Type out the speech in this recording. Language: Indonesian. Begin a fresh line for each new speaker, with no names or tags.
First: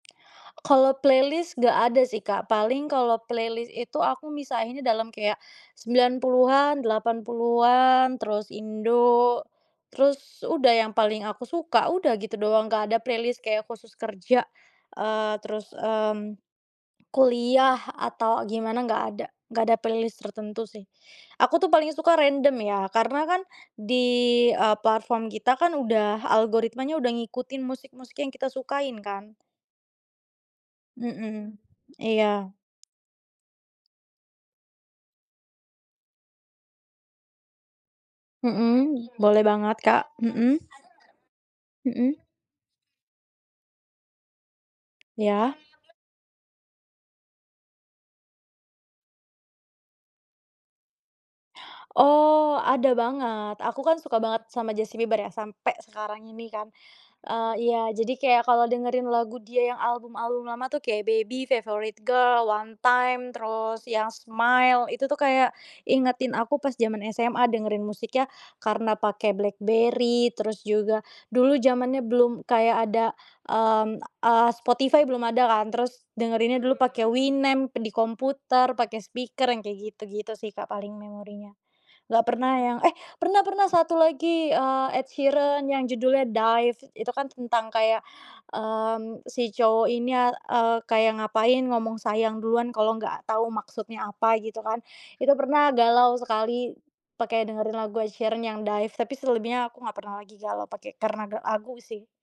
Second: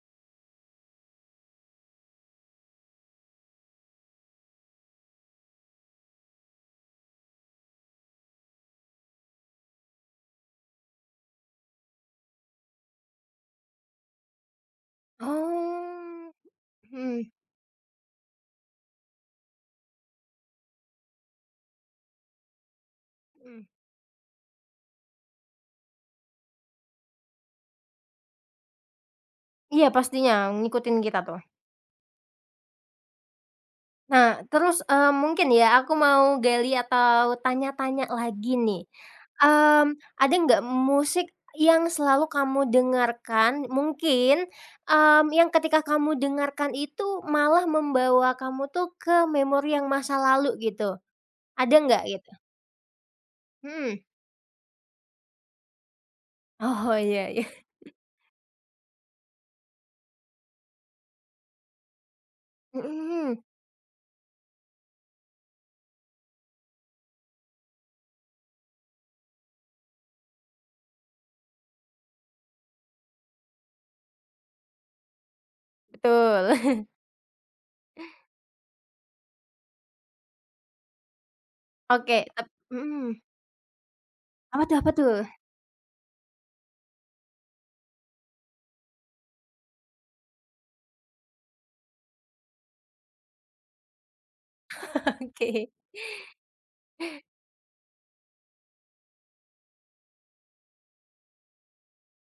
Kalau playlist enggak ada sih, Kak. Paling kalau playlist itu aku misahinnya dalam kayak 90-an, 80-an, terus Indo, terus udah. Yang paling aku suka, udah gitu doang. Enggak ada playlist kayak khusus kerja, eee, terus, mmm,
Oh, mhm.
kuliah atau gimana. Enggak ada, enggak ada playlist tertentu sih. Aku tuh paling suka random ya, karena kan
Mhm.
di, eee, platform kita kan udah, algoritmanya udah ngikutin musik-musik yang kita sukain kan.
Iya, pastinya, ngikutin kita tuh.
Mhm, iya.
Nah, terus, eee, mungkin ya, aku mau gali atau tanya-tanya lagi nih.
Mhm, boleh banget,
Mmm,
Kak,
ada
mhm,
enggak musik yang
mhm.
selalu kamu dengarkan, mungkin, mmm, yang
Iya.
ketika kamu dengarkan itu malah membawa kamu tuh, ke memori yang masa lalu gitu, ada enggak? Gitu.
Oh, ada banget. Aku kan
Mhm.
suka banget sama Justin Bieber ya, sampai sekarang ini kan.
Oh, iya iya.
Eee, iya, jadi kayak kalau dengerin lagu dia yang album-album lama tuh, kayak Baby, Favorite Girl, One Time,
Mhm.
terus yang Smile, itu tuh, kayak ingetin aku pas zaman SMA dengerin musiknya, karena pakai BlackBerry. Terus juga, dulu zamannya belum kayak ada, mmm, eee, Spotify belum ada kan, terus
Betul.
dengerinnya dulu pakai Winamp di komputer, pakai speaker, yang kayak gitu-gitu sih, Kak, paling memorinya. Enggak
Oke, tap
pernah yang eh,
mhm.
pernah, pernah, satu lagi,
Apa tuh?
eee,
Apa
Ed
tuh?
Sheeran yang judulnya Dive. Itu kan tentang kayak, mmm, si cowok ini, eee, kayak ngapain, ngomong sayang duluan, kalau enggak tahu maksudnya apa gitu kan. Itu
Oke.
pernah galau sekali pakai dengerin lagu Ed Sheeran yang Dive. Tapi selebihnya aku enggak pernah lagi galau pakai karena lagu sih.